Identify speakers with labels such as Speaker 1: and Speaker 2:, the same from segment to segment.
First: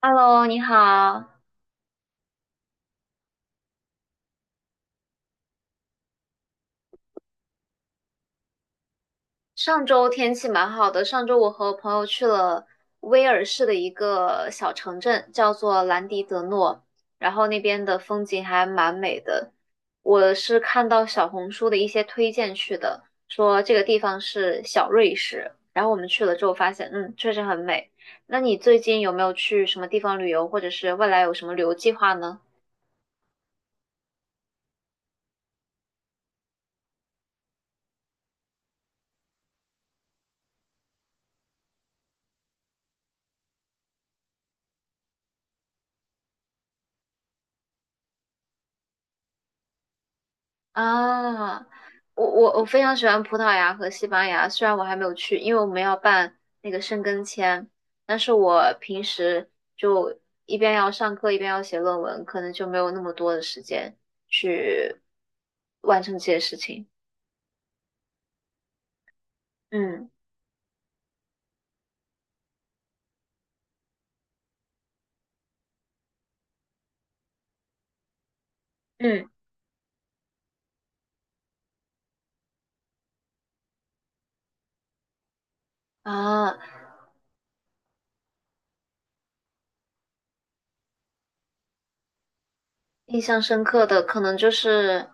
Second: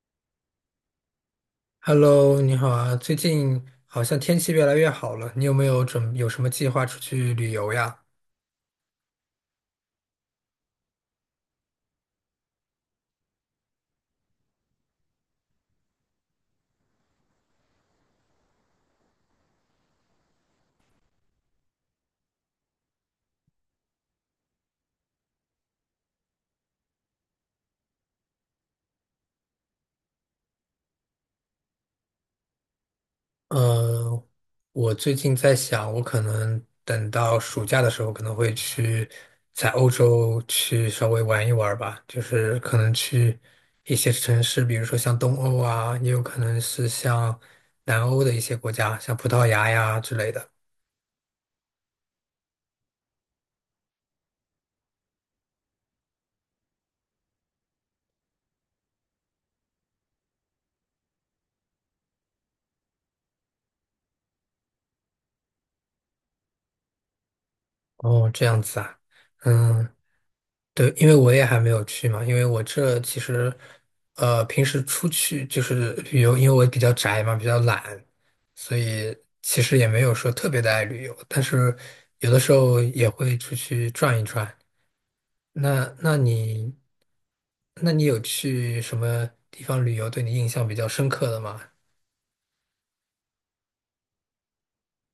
Speaker 1: Hello，你好。
Speaker 2: Hello，你好啊！最近好像天气越来越好了，你有没有准有什么计划出去旅游呀？
Speaker 1: 上周天气蛮好的，上周我和朋友去了威尔士的一个小城镇，叫做兰迪德诺，然后那边的风景还蛮美的。我是看到小红书的一些推荐去的，说这个地方是小瑞士，然后我们去了之后发现，确实很美。那你最近有没有去什么地方旅游，或者是未来有什么旅游计划呢？
Speaker 2: 嗯，我最近在想，我可能等到暑假的时候，可能会去在欧洲去稍微玩一玩吧，就是可能去一些城市，比如说像东欧啊，也有可能是像南欧的一些国家，像葡萄牙呀之类的。
Speaker 1: 啊，我非常喜欢葡萄牙和西班牙，虽然我还没有去，因为我们要办那个申根签，但是我平时就一边要上课一边要写论文，可能就没有那么多的时间去完成这些事情。
Speaker 2: 哦，这样子啊，嗯。
Speaker 1: 嗯
Speaker 2: 对，因为我也还没有去嘛，因为我这其实，平时出去就是旅游，因为我比较宅嘛，比较懒，所以
Speaker 1: 嗯
Speaker 2: 其实也没有说特别的爱旅游，但是有的时候也会出去转一转。那那
Speaker 1: 啊，
Speaker 2: 你，那你有去什么地方旅游对你印象比较深刻的吗？
Speaker 1: 印象深刻的可能就是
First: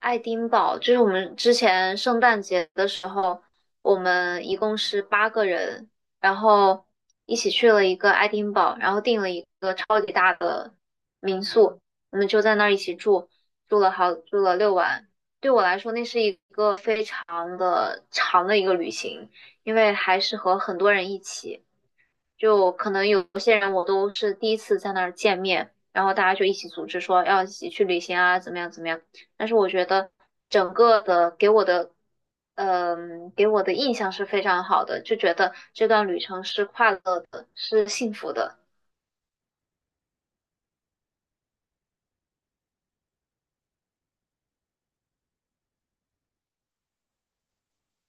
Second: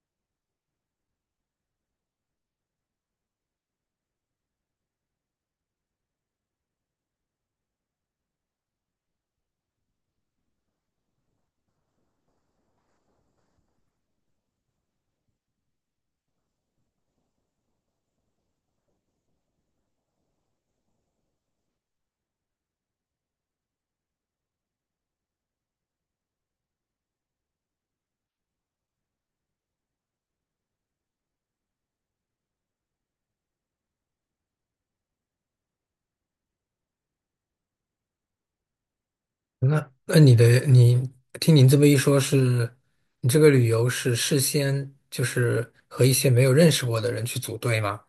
Speaker 1: 爱丁堡就是我们之前圣诞节的时候，我们一共是8个人，然后一起去了一个爱丁堡，然后订了一个超级大的民宿，我们就在那儿一起住，住了好，住了6晚。对我来说，那是一个非常的长的一个旅行，因为还是和很多人一起。就可能有些人我都是第一次在那儿见面，然后大家就一起组织说要一起去旅行啊，怎么样怎么样。但是我觉得整个的给我的，给我的印象是非常好的，就觉得这段旅程是快乐的，是幸福的。
Speaker 2: 那那你的你听您这么一说是，你这个旅游是事先就是和一些没有认识过的人去组队吗？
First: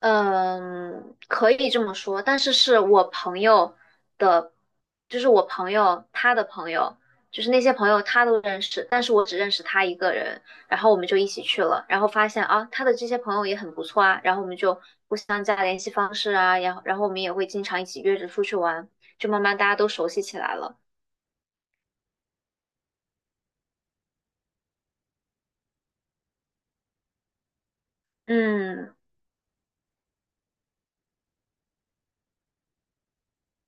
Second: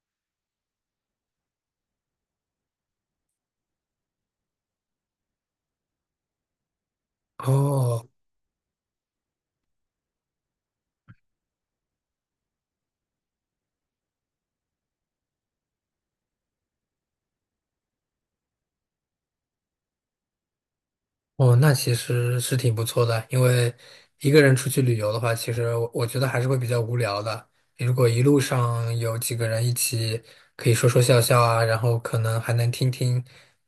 Speaker 1: 嗯，可以这么说，但是是我朋友的，就是我朋友他的朋友，就是那些朋友
Speaker 2: 哦，
Speaker 1: 他都认识，但是我只认识他一个人，然后我们就一起去了，然后发现啊，他的这些朋友也很不错啊，然后我们就互相加联系方式啊，然后我们也会经常一起约着出去玩，就慢慢大家都熟悉起来了。
Speaker 2: 哦,那其实是挺不错的，因为一个人出去旅游的话，其实我觉得还是会比较无聊的。如果一路
Speaker 1: 嗯，
Speaker 2: 上有几个人一起，可以说说笑笑啊，然后可能还能听听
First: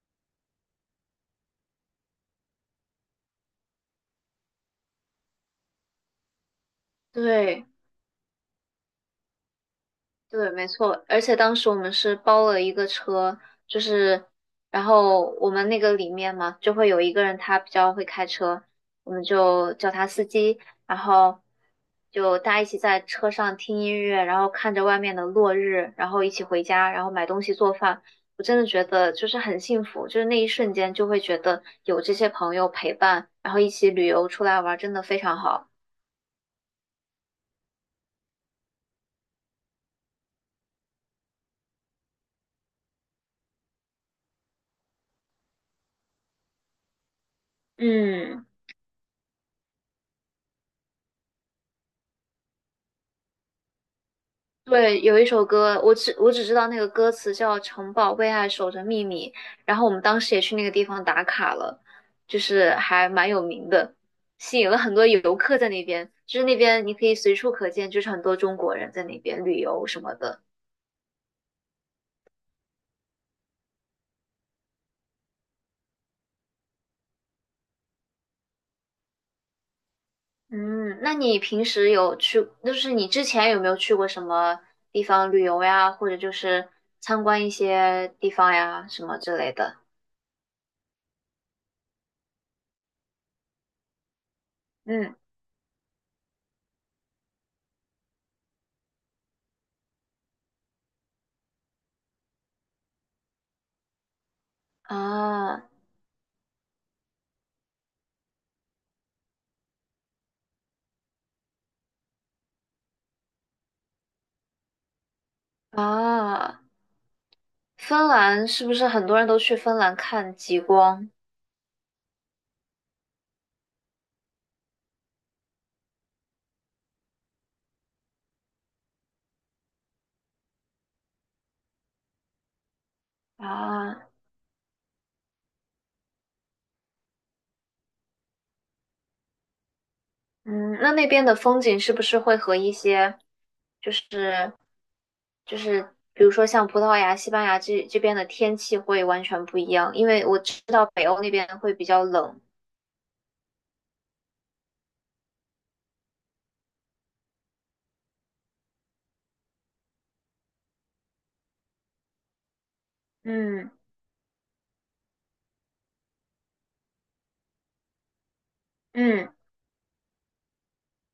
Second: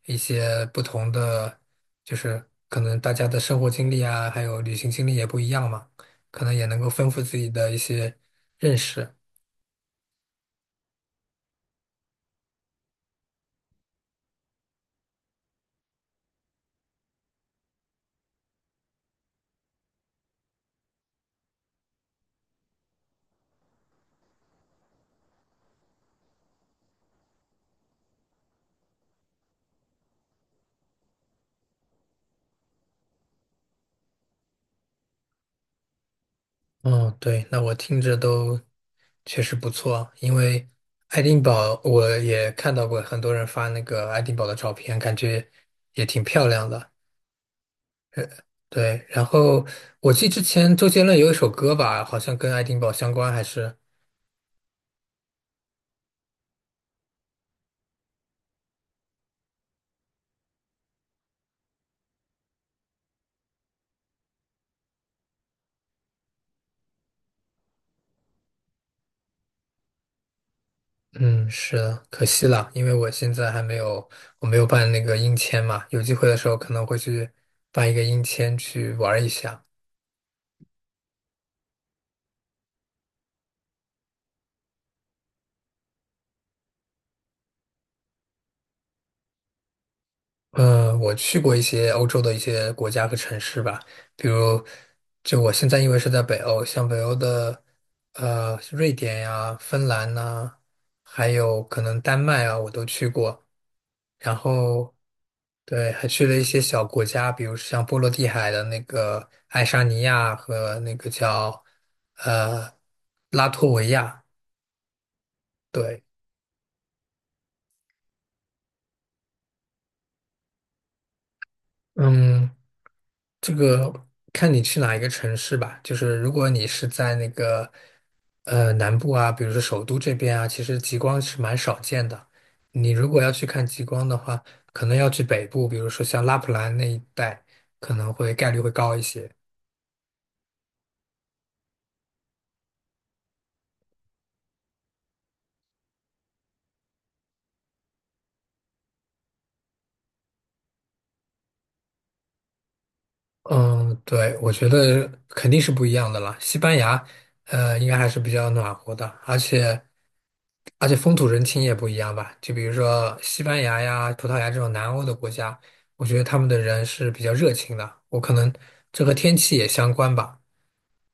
Speaker 2: 一些不同的，就是可能大家的生活经历啊，还有旅行经历也不一样嘛，可能也能够丰富自己
Speaker 1: 对。
Speaker 2: 的一些认识。
Speaker 1: 对，没错，而且当时我们是包了一个车，就是，然后我们那个里面嘛，就会有一个人他比较会开车，我们就叫他司机，然后就大家一起在车上听音乐，然后看着外面的落日，然后一起回家，然后买东西做饭。我真的觉得就是很幸福，就是那一瞬间就会觉得有这些朋友陪伴，然后一起旅游出来玩，真的非常好。
Speaker 2: 哦，对，那我听着都确实不错，因为爱丁堡我也看到过很多人发那个爱丁堡的照片，感觉也挺漂亮的。
Speaker 1: 嗯。
Speaker 2: 对，然后我记得之前周杰伦有一首歌吧，好像跟爱丁堡相关，还是
Speaker 1: 对，有一首歌，我只知道那个歌词叫《城堡为爱守着秘密》，然后我们当时也去那个地方打卡了，就是还蛮有名的，吸引了很多游客在那边。就是那边你可以随处可见，就是很多中国人在那边旅游什么的。
Speaker 2: 嗯，是的，可惜了，因为我现在还没有我没有办那个英签嘛，有机会的时候可能会去办一个英签去玩一下。
Speaker 1: 嗯，那你平时有去，就是你之前有没有去过什么地方旅游呀，或者就是参观一些地方呀，什么之类的？
Speaker 2: 嗯，我去过一些欧洲的一些国家和城市吧，比如，
Speaker 1: 嗯，
Speaker 2: 就我现在因为是在北欧，像北欧的瑞典呀、芬兰呐、还有可能丹麦啊，我都去过。然后
Speaker 1: 啊
Speaker 2: 对，还去了一些小国家，比如像波罗的海的那个爱沙尼亚和那个叫呃拉脱维亚。对，
Speaker 1: 啊。芬兰是不是很多人都去芬兰看极光
Speaker 2: 嗯。这个看你去哪一个城市吧，就是如果你是在那个南部啊，比如说首都这边啊，其实极光是蛮少见的。你如果要去看极光
Speaker 1: 啊？
Speaker 2: 的话，可能要去北部，比如说像拉普兰那一带，可能会概率会高一些。
Speaker 1: 嗯，那那边的风景是不是会和一些就是就是比如说像葡萄牙、西班牙这边的天气会完全不一样？因为我知道北欧那边会比较冷。
Speaker 2: 嗯，对，我觉得肯定是不一样的了。西班牙，应该还是比较暖和的，而且。而且风土人情也不一样吧，就比如说西班
Speaker 1: 嗯
Speaker 2: 牙呀、葡萄牙这种南欧的国家，我觉得他们的人是比较热情的。我可能这和
Speaker 1: 嗯
Speaker 2: 天气也相关吧。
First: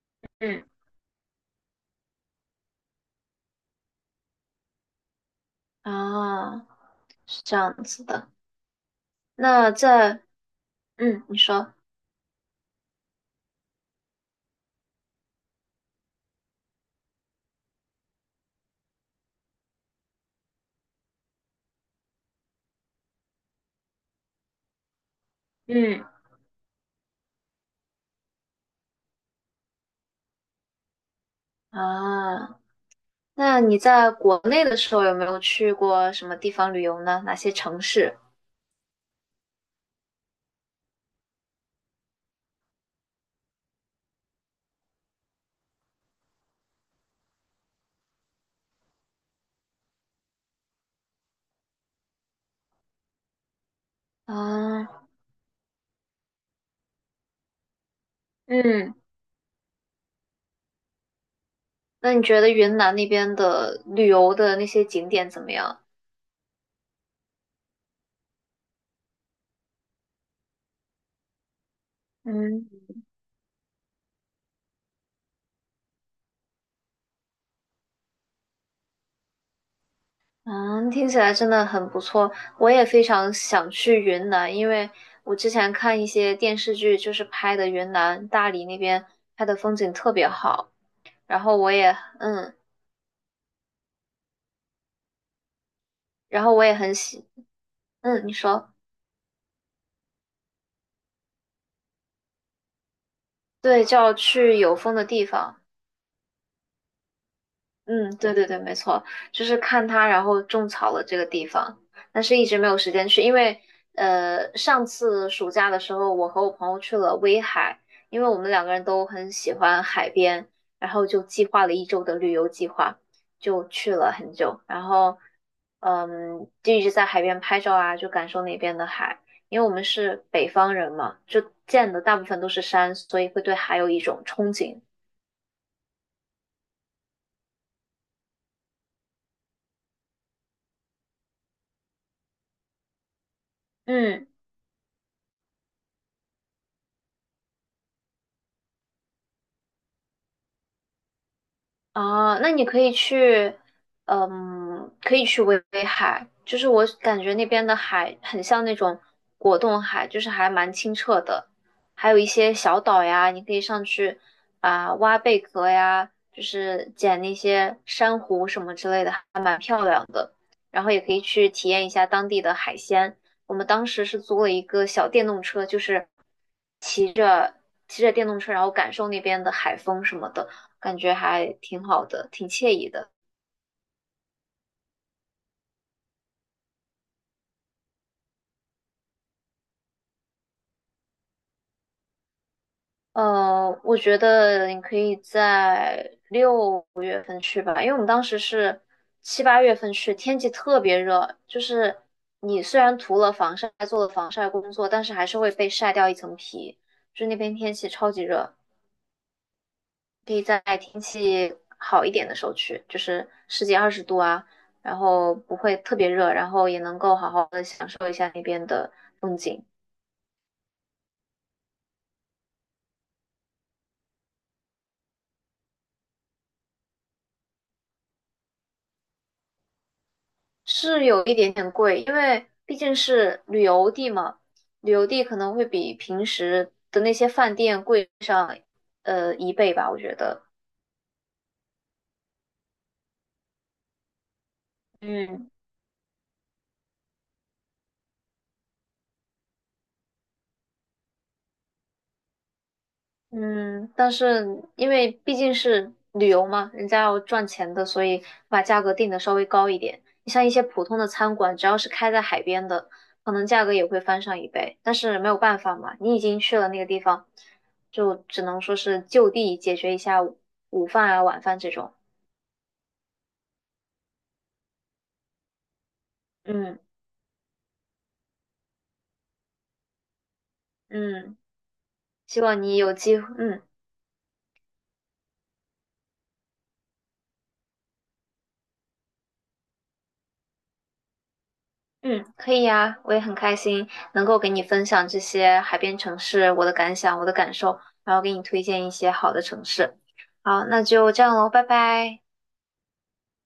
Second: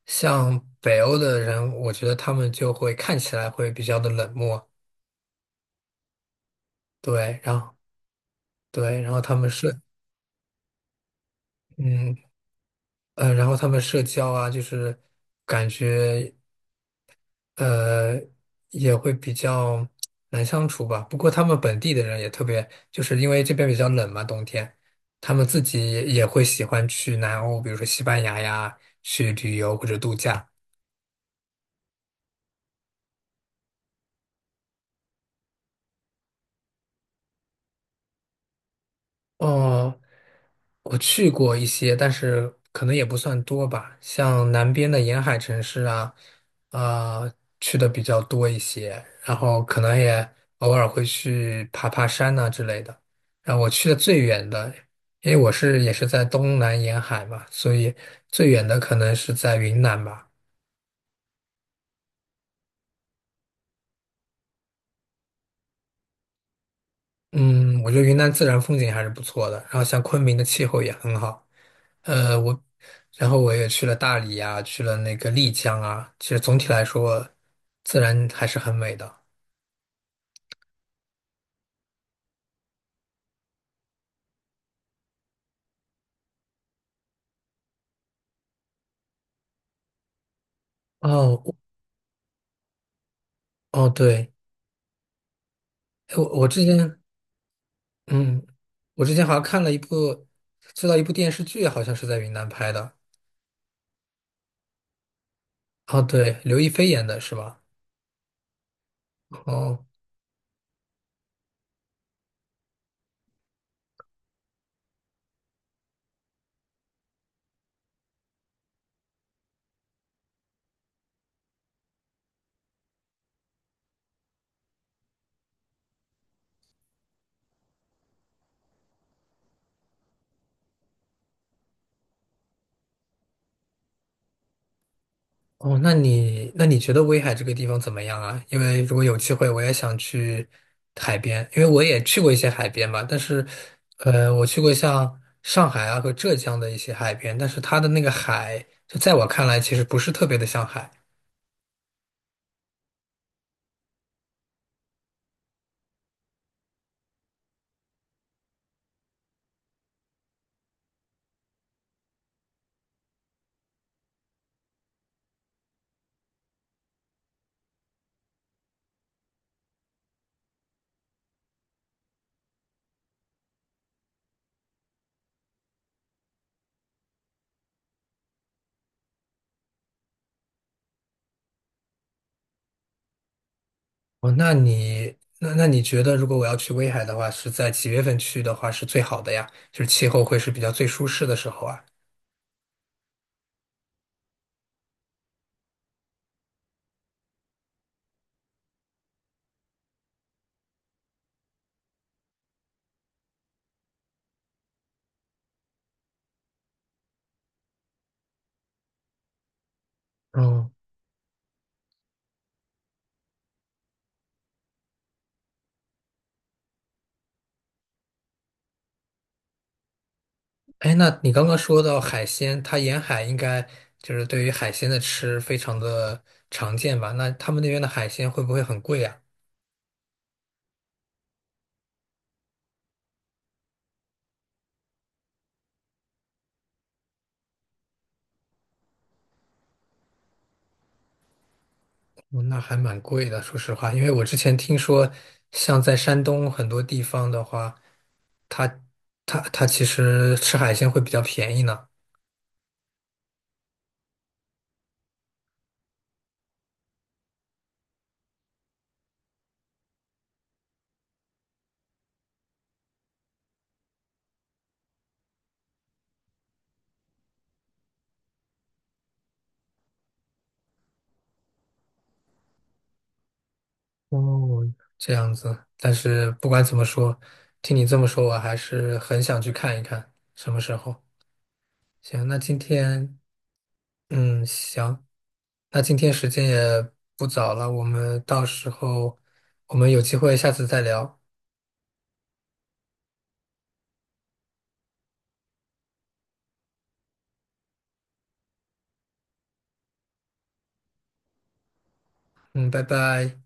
Speaker 2: 像
Speaker 1: 嗯，
Speaker 2: 北欧的人，我觉得他们就会看起来会比较的冷漠，
Speaker 1: 啊，
Speaker 2: 对，
Speaker 1: 是这
Speaker 2: 然后
Speaker 1: 样子的。
Speaker 2: 对，然后他们
Speaker 1: 那
Speaker 2: 社，
Speaker 1: 在嗯，你说
Speaker 2: 嗯然后他们社交啊，就是感觉。呃，也会比较难相处吧。不过他们本地的人也特别，就是因为这边比较冷嘛，冬天，他们自己
Speaker 1: 嗯
Speaker 2: 也会喜欢去南欧，比如说西班牙呀，去旅游或者度假。
Speaker 1: 啊，那你在国内的时候有没有去过什么地方旅游呢？哪些城市？
Speaker 2: 哦，我去过一些，但是可能也不算多吧。像南边的沿海城市啊、啊、去的比较多一些，然后可能也偶尔会去爬爬山呐、之类的。然后我去的最远的，
Speaker 1: 啊？
Speaker 2: 因为我是也是在东南沿海嘛，所以最远的可
Speaker 1: 嗯，
Speaker 2: 能是在云南吧。
Speaker 1: 那你觉得云南那边的旅游的那些景点怎么样？
Speaker 2: 嗯，我觉得云南自然风景还是不错的，然后像昆明的气候也很好。呃，我，
Speaker 1: 嗯
Speaker 2: 然后我也去了大理呀，去了那个丽江啊。其实总体来说，自然还是很美的。
Speaker 1: 嗯，听起来真的很不错，我也非常想去云南，因为我之前看一些电视剧，就是拍的云南大理那边拍的风景特别好，然
Speaker 2: 哦，我
Speaker 1: 后我也
Speaker 2: 哦，对，哎我
Speaker 1: 然
Speaker 2: 我
Speaker 1: 后我
Speaker 2: 之
Speaker 1: 也很
Speaker 2: 前，
Speaker 1: 喜，嗯，你
Speaker 2: 嗯，
Speaker 1: 说，
Speaker 2: 我之前好像看了一部，知道一部电视剧，好像是在云南拍的。
Speaker 1: 对，就要去有风的地方。
Speaker 2: 哦，对，刘亦菲演的是吧？
Speaker 1: 嗯，对对对，没错，就是
Speaker 2: 哦。
Speaker 1: 看它，然后种草了这个地方，但是一直没有时间去，因为上次暑假的时候，我和我朋友去了威海，因为我们两个人都很喜欢海边，然后就计划了一周的旅游计划，就去了很久，然后就一直在海边拍照啊，就感受那边的海，因为我们是北方人嘛，就见的大部分都是山，所以会对海有一种憧憬。
Speaker 2: 哦，那你觉得威海这个地方怎么样啊？因为如果有机会，我也想去海边，因为我也去过一些海边嘛。但是，
Speaker 1: 嗯。
Speaker 2: 我去过像上海啊和浙江的一些海边，但是它的那个海，就在我看来，其实不是特别的像海。
Speaker 1: 啊，那你可以去，嗯，可以去威海，就是我感觉那边的海很像那种果冻海，就是还蛮清澈的，还有一些小岛呀，你可以上去啊，挖贝壳呀，就是捡那些珊瑚什么之类的，还蛮漂亮的。然后也可以去体验一下当地的海鲜。我们当时是租了一个小电动车，就是骑着骑着电动车，然后感受那边的海风什么的。感觉还挺好的，挺惬意的。
Speaker 2: 哦，那你觉得，如果我要去威海的话，是在几月份去的话是最好的呀？就是气候会是比较最舒适的时候啊。
Speaker 1: 我觉得你可以在月份去吧，因为我们当时是7、8月份去，天气特别热，就是你虽然涂了防晒，做了防晒工作，但是还是会被晒掉一层皮。就那边天气超级热，可以在
Speaker 2: 嗯。
Speaker 1: 天气好一点的时候去，就是十几二十度啊，然后不会特别热，然后也能够好好的享受一下那边的风景。
Speaker 2: 哎，那你刚刚说到海鲜，它沿海应该就是对于海鲜的吃非常的常见吧？那他们那边的海鲜会不会很贵啊？哦
Speaker 1: 是有一点点贵，因为毕竟是旅游地嘛，旅游地可能会比平时的那些饭店贵上一倍吧，我觉得。
Speaker 2: 那还蛮贵的，说实话，因为我之前听说，
Speaker 1: 嗯
Speaker 2: 像在山东很多地方的话，它其实吃海鲜会比较便宜呢。
Speaker 1: 嗯，但是因为毕竟是旅游嘛，人家要赚钱的，所以把价格定的稍微高一点。你像一些普通的餐馆，只要是开在海边的，可能价格也会翻上一倍。但是没有办法嘛，你已经去了那个地方，就只能说是就地解决一下午午饭啊、晚饭这种。
Speaker 2: 哦，这样子，但是不管怎
Speaker 1: 嗯
Speaker 2: 么说，听你这么说，我还是很想去看一看，什么时候？
Speaker 1: 嗯，
Speaker 2: 行，那
Speaker 1: 希
Speaker 2: 今
Speaker 1: 望你有
Speaker 2: 天
Speaker 1: 机会，嗯
Speaker 2: 嗯，行，那今天时间也不早了，我们到时候我们有机会下次再聊。
Speaker 1: 嗯，可以呀，我也很开心能够给你分享这些海边城市我的感想、我的感受，然后给你推荐一些好的城市。好，那就这样喽，拜拜。
Speaker 2: 嗯，拜拜。